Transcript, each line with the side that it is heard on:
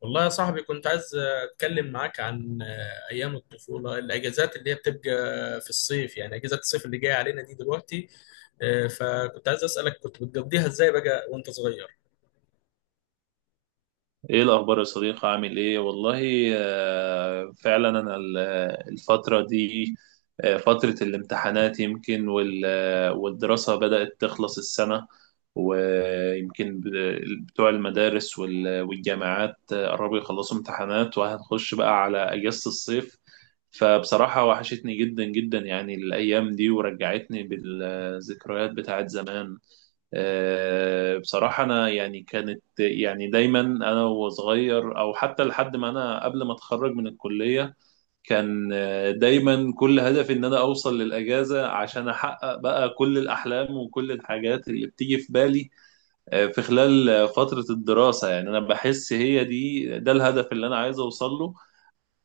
left: والله يا صاحبي كنت عايز اتكلم معاك عن ايام الطفوله، الاجازات اللي هي بتبقى في الصيف، يعني اجازات الصيف اللي جايه علينا دي دلوقتي. فكنت عايز اسالك كنت بتقضيها ازاي بقى وانت صغير؟
right: ايه الاخبار يا صديقي، عامل ايه والله؟ فعلا انا الفتره دي، فتره الامتحانات يمكن والدراسه بدات تخلص السنه. ويمكن بتوع المدارس والجامعات قربوا يخلصوا امتحانات وهنخش بقى على اجازه الصيف. فبصراحه وحشتني جدا جدا يعني الايام دي، ورجعتني بالذكريات بتاعت زمان. بصراحة أنا يعني كانت يعني دايما أنا وصغير، أو حتى لحد ما أنا قبل ما أتخرج من الكلية، كان دايما كل هدفي إن أنا أوصل للأجازة، عشان أحقق بقى كل الأحلام وكل الحاجات اللي بتيجي في بالي في خلال فترة الدراسة. يعني أنا بحس هي دي ده الهدف اللي أنا عايز أوصل له،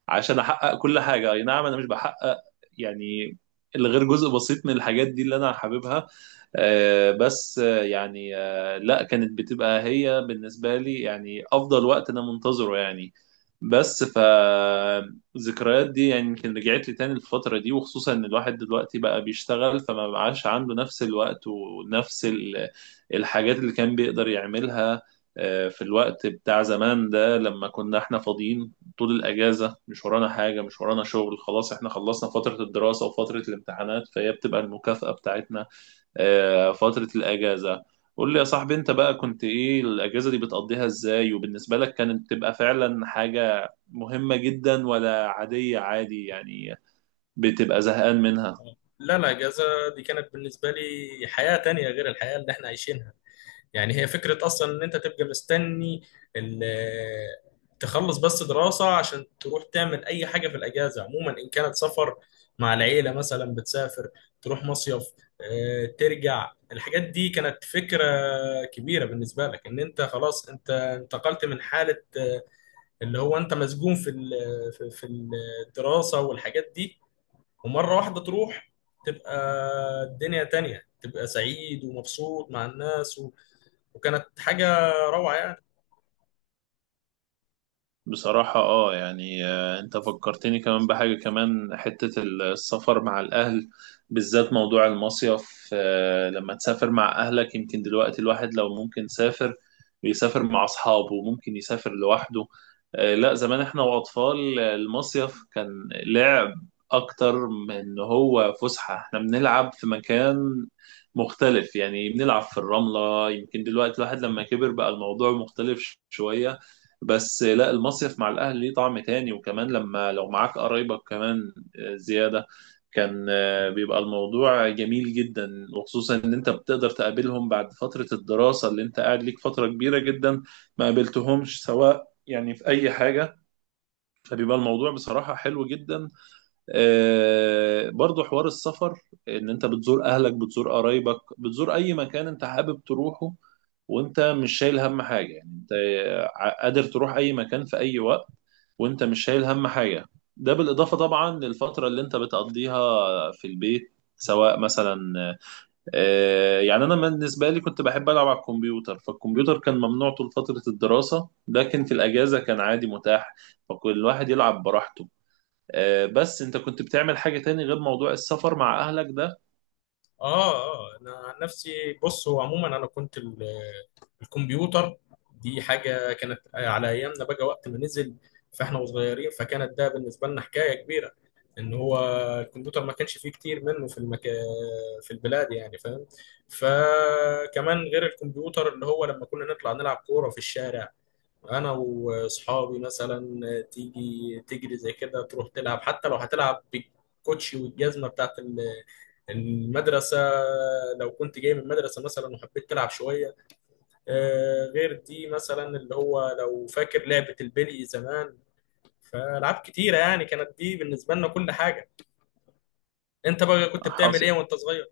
right: عشان احقق كل حاجه. اي نعم، انا مش بحقق يعني الا غير جزء بسيط من الحاجات دي اللي انا حاببها. بس يعني لا، كانت بتبقى هي بالنسبه لي يعني افضل وقت انا منتظره يعني. بس فالذكريات دي يعني يمكن رجعت لي تاني الفترة دي، وخصوصا ان الواحد دلوقتي بقى بيشتغل، فما بقاش عنده نفس الوقت ونفس الحاجات اللي كان بيقدر يعملها في الوقت بتاع زمان ده، لما كنا احنا فاضيين طول الأجازة، مش ورانا حاجة، مش ورانا شغل، خلاص احنا خلصنا فترة الدراسة وفترة الامتحانات، فهي بتبقى المكافأة بتاعتنا، فترة الأجازة. قول لي يا صاحبي، انت بقى كنت ايه الأجازة دي بتقضيها ازاي؟ وبالنسبة لك كانت تبقى فعلا حاجة مهمة جدا، ولا عادية عادي يعني، بتبقى زهقان منها؟
left: لا لا، اجازه دي كانت بالنسبه لي حياه تانية غير الحياه اللي احنا عايشينها. يعني هي فكرة أصلا إن أنت تبقى مستني ال- تخلص بس دراسة عشان تروح تعمل أي حاجة في الأجازة، عموما إن كانت سفر مع العيلة مثلا، بتسافر تروح مصيف. ترجع، الحاجات دي كانت فكرة كبيرة بالنسبة لك، إن أنت خلاص أنت انتقلت من حالة اللي هو أنت مسجون في الدراسة والحاجات دي، ومرة واحدة تروح تبقى الدنيا تانية، تبقى سعيد ومبسوط مع الناس. وكانت حاجة روعة يعني.
right: بصراحة، يعني انت فكرتني كمان بحاجة، كمان حتة السفر مع الأهل، بالذات موضوع المصيف. لما تسافر مع أهلك، يمكن دلوقتي الواحد لو ممكن يسافر، بيسافر مع أصحابه، ممكن يسافر لوحده. لا، زمان احنا وأطفال، المصيف كان لعب أكتر من إن هو فسحة. احنا بنلعب في مكان مختلف، يعني بنلعب في الرملة. يمكن دلوقتي الواحد لما كبر بقى الموضوع مختلف شوية، بس لا، المصيف مع الاهل ليه طعم تاني، وكمان لما لو معاك قرايبك كمان زيادة، كان بيبقى الموضوع جميل جدا، وخصوصا ان انت بتقدر تقابلهم بعد فترة الدراسة، اللي انت قاعد ليك فترة كبيرة جدا ما قابلتهمش سواء يعني في اي حاجة. فبيبقى الموضوع بصراحة حلو جدا. برضو حوار السفر، ان انت بتزور اهلك، بتزور قرايبك، بتزور اي مكان انت حابب تروحه، وانت مش شايل هم حاجة، يعني انت قادر تروح اي مكان في اي وقت، وانت مش شايل هم حاجه. ده بالاضافه طبعا للفتره اللي انت بتقضيها في البيت، سواء مثلا يعني انا بالنسبه لي كنت بحب العب على الكمبيوتر، فالكمبيوتر كان ممنوع طول فتره الدراسه، لكن في الاجازه كان عادي متاح، فكل واحد يلعب براحته. بس انت كنت بتعمل حاجه تاني غير موضوع السفر مع اهلك ده؟
left: اه، انا عن نفسي بص، هو عموما انا كنت الكمبيوتر دي حاجة كانت على ايامنا بقى وقت ما نزل، فاحنا وصغيرين، فكانت ده بالنسبة لنا حكاية كبيرة، ان هو الكمبيوتر ما كانش فيه كتير منه في المكا... في البلاد يعني، فاهم؟ فكمان غير الكمبيوتر، اللي هو لما كنا نطلع نلعب كورة في الشارع انا واصحابي مثلا، تيجي تجري زي كده تروح تلعب، حتى لو هتلعب بالكوتشي والجزمه بتاعت المدرسه، لو كنت جاي من المدرسه مثلا وحبيت تلعب شويه. غير دي مثلا، اللي هو لو فاكر لعبه البلي زمان، فالعاب كتيره يعني كانت، دي بالنسبه لنا كل حاجه. انت بقى كنت بتعمل ايه
right: حاصل.
left: وانت صغير؟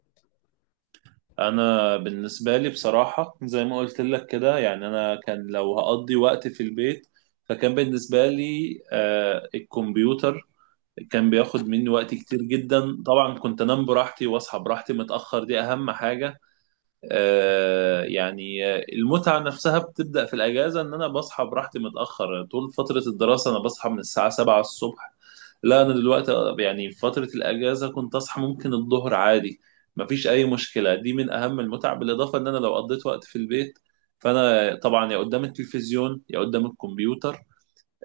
right: انا بالنسبه لي بصراحه زي ما قلت لك كده، يعني انا كان لو هقضي وقت في البيت، فكان بالنسبه لي الكمبيوتر كان بياخد مني وقت كتير جدا. طبعا كنت انام براحتي واصحى براحتي متاخر، دي اهم حاجه. يعني المتعه نفسها بتبدا في الاجازه، ان انا بصحى براحتي متاخر. طول فتره الدراسه انا بصحى من الساعه 7 الصبح، لا انا دلوقتي، يعني في فتره الاجازه كنت اصحى ممكن الظهر عادي، مفيش اي مشكله، دي من اهم المتع. بالاضافه ان انا لو قضيت وقت في البيت، فانا طبعا يا قدام التلفزيون يا قدام الكمبيوتر.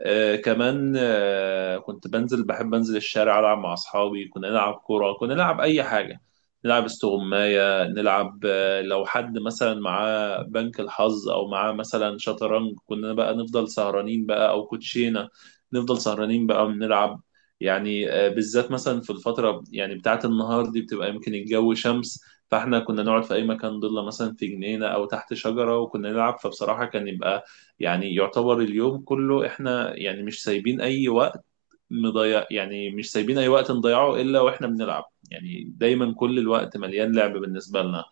right: كمان كنت بنزل، بحب انزل الشارع العب مع اصحابي، كنا نلعب كوره، كنا نلعب اي حاجه، نلعب استغمايه، نلعب لو حد مثلا معاه بنك الحظ او معاه مثلا شطرنج، كنا بقى نفضل سهرانين بقى، او كوتشينه نفضل سهرانين بقى بنلعب. يعني بالذات مثلا في الفتره يعني بتاعه النهار دي بتبقى يمكن الجو شمس، فاحنا كنا نقعد في اي مكان ضله، مثلا في جنينه او تحت شجره، وكنا نلعب. فبصراحه كان يبقى يعني يعتبر اليوم كله احنا يعني مش سايبين اي وقت مضيع، يعني مش سايبين اي وقت نضيعه الا واحنا بنلعب. يعني دايما كل الوقت مليان لعب بالنسبة لنا.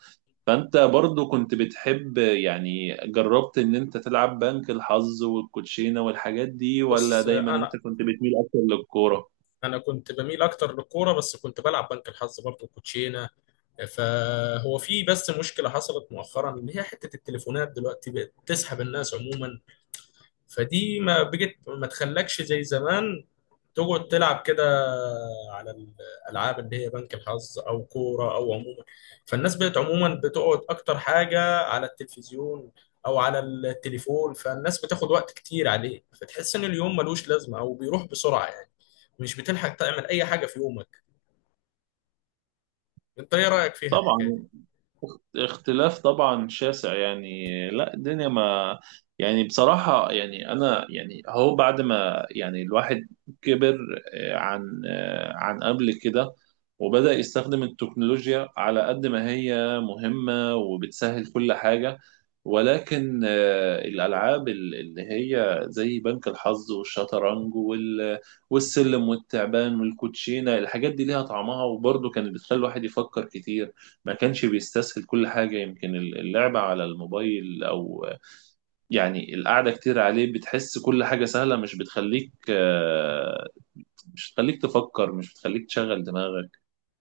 right: فانت برضو كنت بتحب، يعني جربت ان انت تلعب بنك الحظ والكوتشينة والحاجات دي، ولا
left: بص
right: دايما انت
left: انا
right: كنت بتميل اكتر للكورة؟
left: انا كنت بميل اكتر للكوره، بس كنت بلعب بنك الحظ برضه، كوتشينه. فهو في بس مشكله حصلت مؤخرا، اللي هي حته التليفونات دلوقتي بقت تسحب الناس عموما، فدي ما بقت ما تخلكش زي زمان تقعد تلعب كده على الالعاب اللي هي بنك الحظ او كوره او عموما. فالناس بقت عموما بتقعد اكتر حاجه على التلفزيون او على التليفون، فالناس بتاخد وقت كتير عليه، فتحس ان اليوم ملوش لازمه او بيروح بسرعه يعني، مش بتلحق تعمل اي حاجه في يومك. انت ايه رايك فيها الحكايه
right: طبعا
left: دي؟
right: اختلاف طبعا شاسع يعني، لا الدنيا ما، يعني بصراحة يعني أنا يعني، هو بعد ما يعني الواحد كبر آه، عن قبل كده، وبدأ يستخدم التكنولوجيا على قد ما هي مهمة وبتسهل كل حاجة، ولكن الألعاب اللي هي زي بنك الحظ والشطرنج والسلم والتعبان والكوتشينة، الحاجات دي ليها طعمها، وبرضه كانت بتخلي الواحد يفكر كتير، ما كانش بيستسهل كل حاجة. يمكن اللعبة على الموبايل أو يعني القعدة كتير عليه بتحس كل حاجة سهلة، مش بتخليك مش بتخليك تفكر، مش بتخليك تشغل دماغك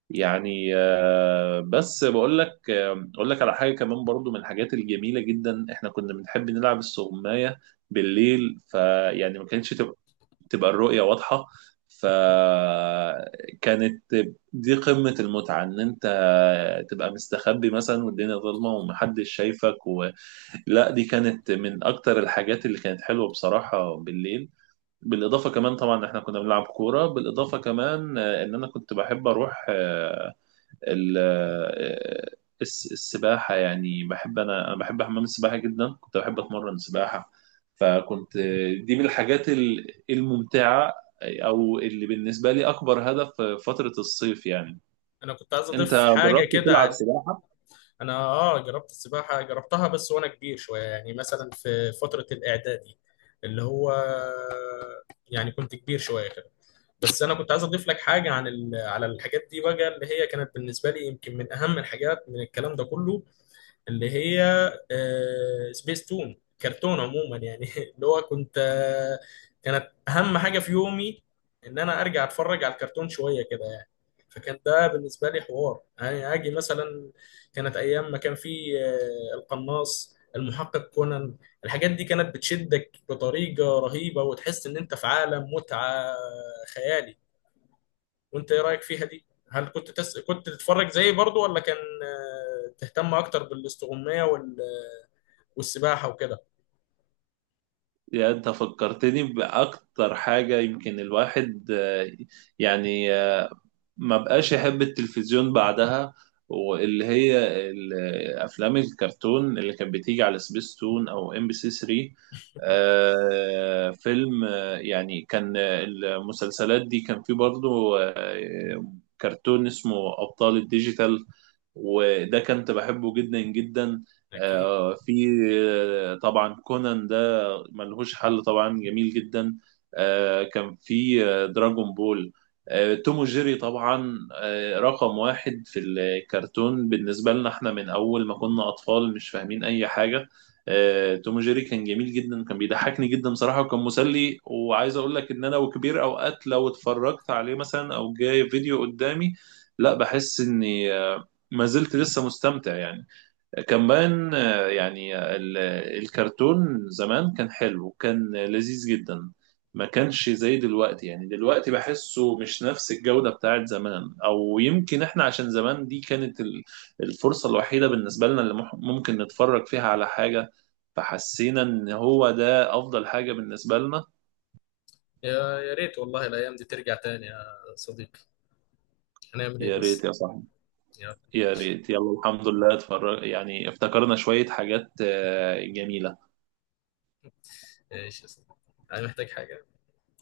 right: يعني. بس بقول لك أقول لك على حاجة كمان برضو من الحاجات الجميلة جدا، إحنا كنا بنحب نلعب السغماية بالليل، فيعني ما كانتش تبقى الرؤية واضحة، فكانت دي قمة المتعة، إن أنت تبقى مستخبي مثلا والدنيا ظلمة ومحدش شايفك. لا، دي كانت من أكتر الحاجات اللي كانت حلوة بصراحة بالليل. بالإضافة كمان طبعا إحنا كنا بنلعب كورة. بالإضافة كمان إن أنا كنت بحب أروح ال- آه، السباحة، يعني بحب أنا أنا بحب حمام السباحة جدا، كنت بحب أتمرن سباحة، فكنت دي من الحاجات الممتعة، أو اللي بالنسبة لي أكبر هدف في فترة الصيف يعني.
left: انا كنت عايز
right: أنت
left: اضيف حاجه
right: جربت
left: كده
right: تلعب
left: عن،
right: سباحة؟
left: انا اه جربت السباحه، جربتها بس وانا كبير شويه، يعني مثلا في فتره الاعدادي، اللي هو يعني كنت كبير شويه كده. بس انا كنت عايز اضيف لك حاجه عن ال... على الحاجات دي بقى، اللي هي كانت بالنسبه لي يمكن من اهم الحاجات من الكلام ده كله، اللي هي سبيس تون، كرتون عموما يعني، اللي هو كنت، كانت اهم حاجه في يومي ان انا ارجع اتفرج على الكرتون شويه كده يعني. فكان ده بالنسبه لي حوار، يعني اجي مثلا، كانت ايام ما كان في القناص، المحقق كونان، الحاجات دي كانت بتشدك بطريقه رهيبه وتحس ان انت في عالم متعه خيالي. وانت ايه رايك فيها دي؟ هل كنت تس... كنت تتفرج زيي برضو، ولا كان تهتم اكتر بالاستغمايه وال... والسباحه وكده؟
right: يعني أنت فكرتني بأكتر حاجة يمكن الواحد يعني ما بقاش يحب التلفزيون بعدها، واللي هي ال- افلام الكرتون اللي كانت بتيجي على سبيستون او ام بي سي 3. فيلم يعني كان المسلسلات دي كان فيه برضو كرتون اسمه ابطال الديجيتال، وده كنت بحبه جدا جدا.
left: أكيد.
right: آه، في آه، طبعا كونان ده ملهوش حل، طبعا جميل جدا. كان في دراجون بول، توم وجيري طبعا رقم واحد في الكرتون بالنسبة لنا، احنا من أول ما كنا أطفال مش فاهمين أي حاجة. توم وجيري كان جميل جدا، كان بيضحكني جدا صراحة، وكان مسلي. وعايز أقول لك إن أنا وكبير أوقات لو اتفرجت عليه مثلا أو جاي فيديو قدامي، لا بحس إني ما زلت لسه مستمتع يعني. كمان يعني الكرتون زمان كان حلو، كان لذيذ جدا، ما كانش زي دلوقتي. يعني دلوقتي بحسه مش نفس الجودة بتاعت زمان، او يمكن احنا عشان زمان دي كانت الفرصة الوحيدة بالنسبة لنا، اللي ممكن نتفرج فيها على حاجة، فحسينا ان هو ده افضل حاجة بالنسبة لنا.
left: يا يا ريت والله الأيام دي ترجع تاني يا صديقي، هنعمل إيه
right: يا ريت
left: بس؟
right: يا صاحبي،
left: يا
right: يا
left: ماشي،
right: ريت. يلا الحمد لله، اتفرج يعني افتكرنا شوية حاجات جميلة.
left: ماشي يا صديقي، أنا محتاج حاجة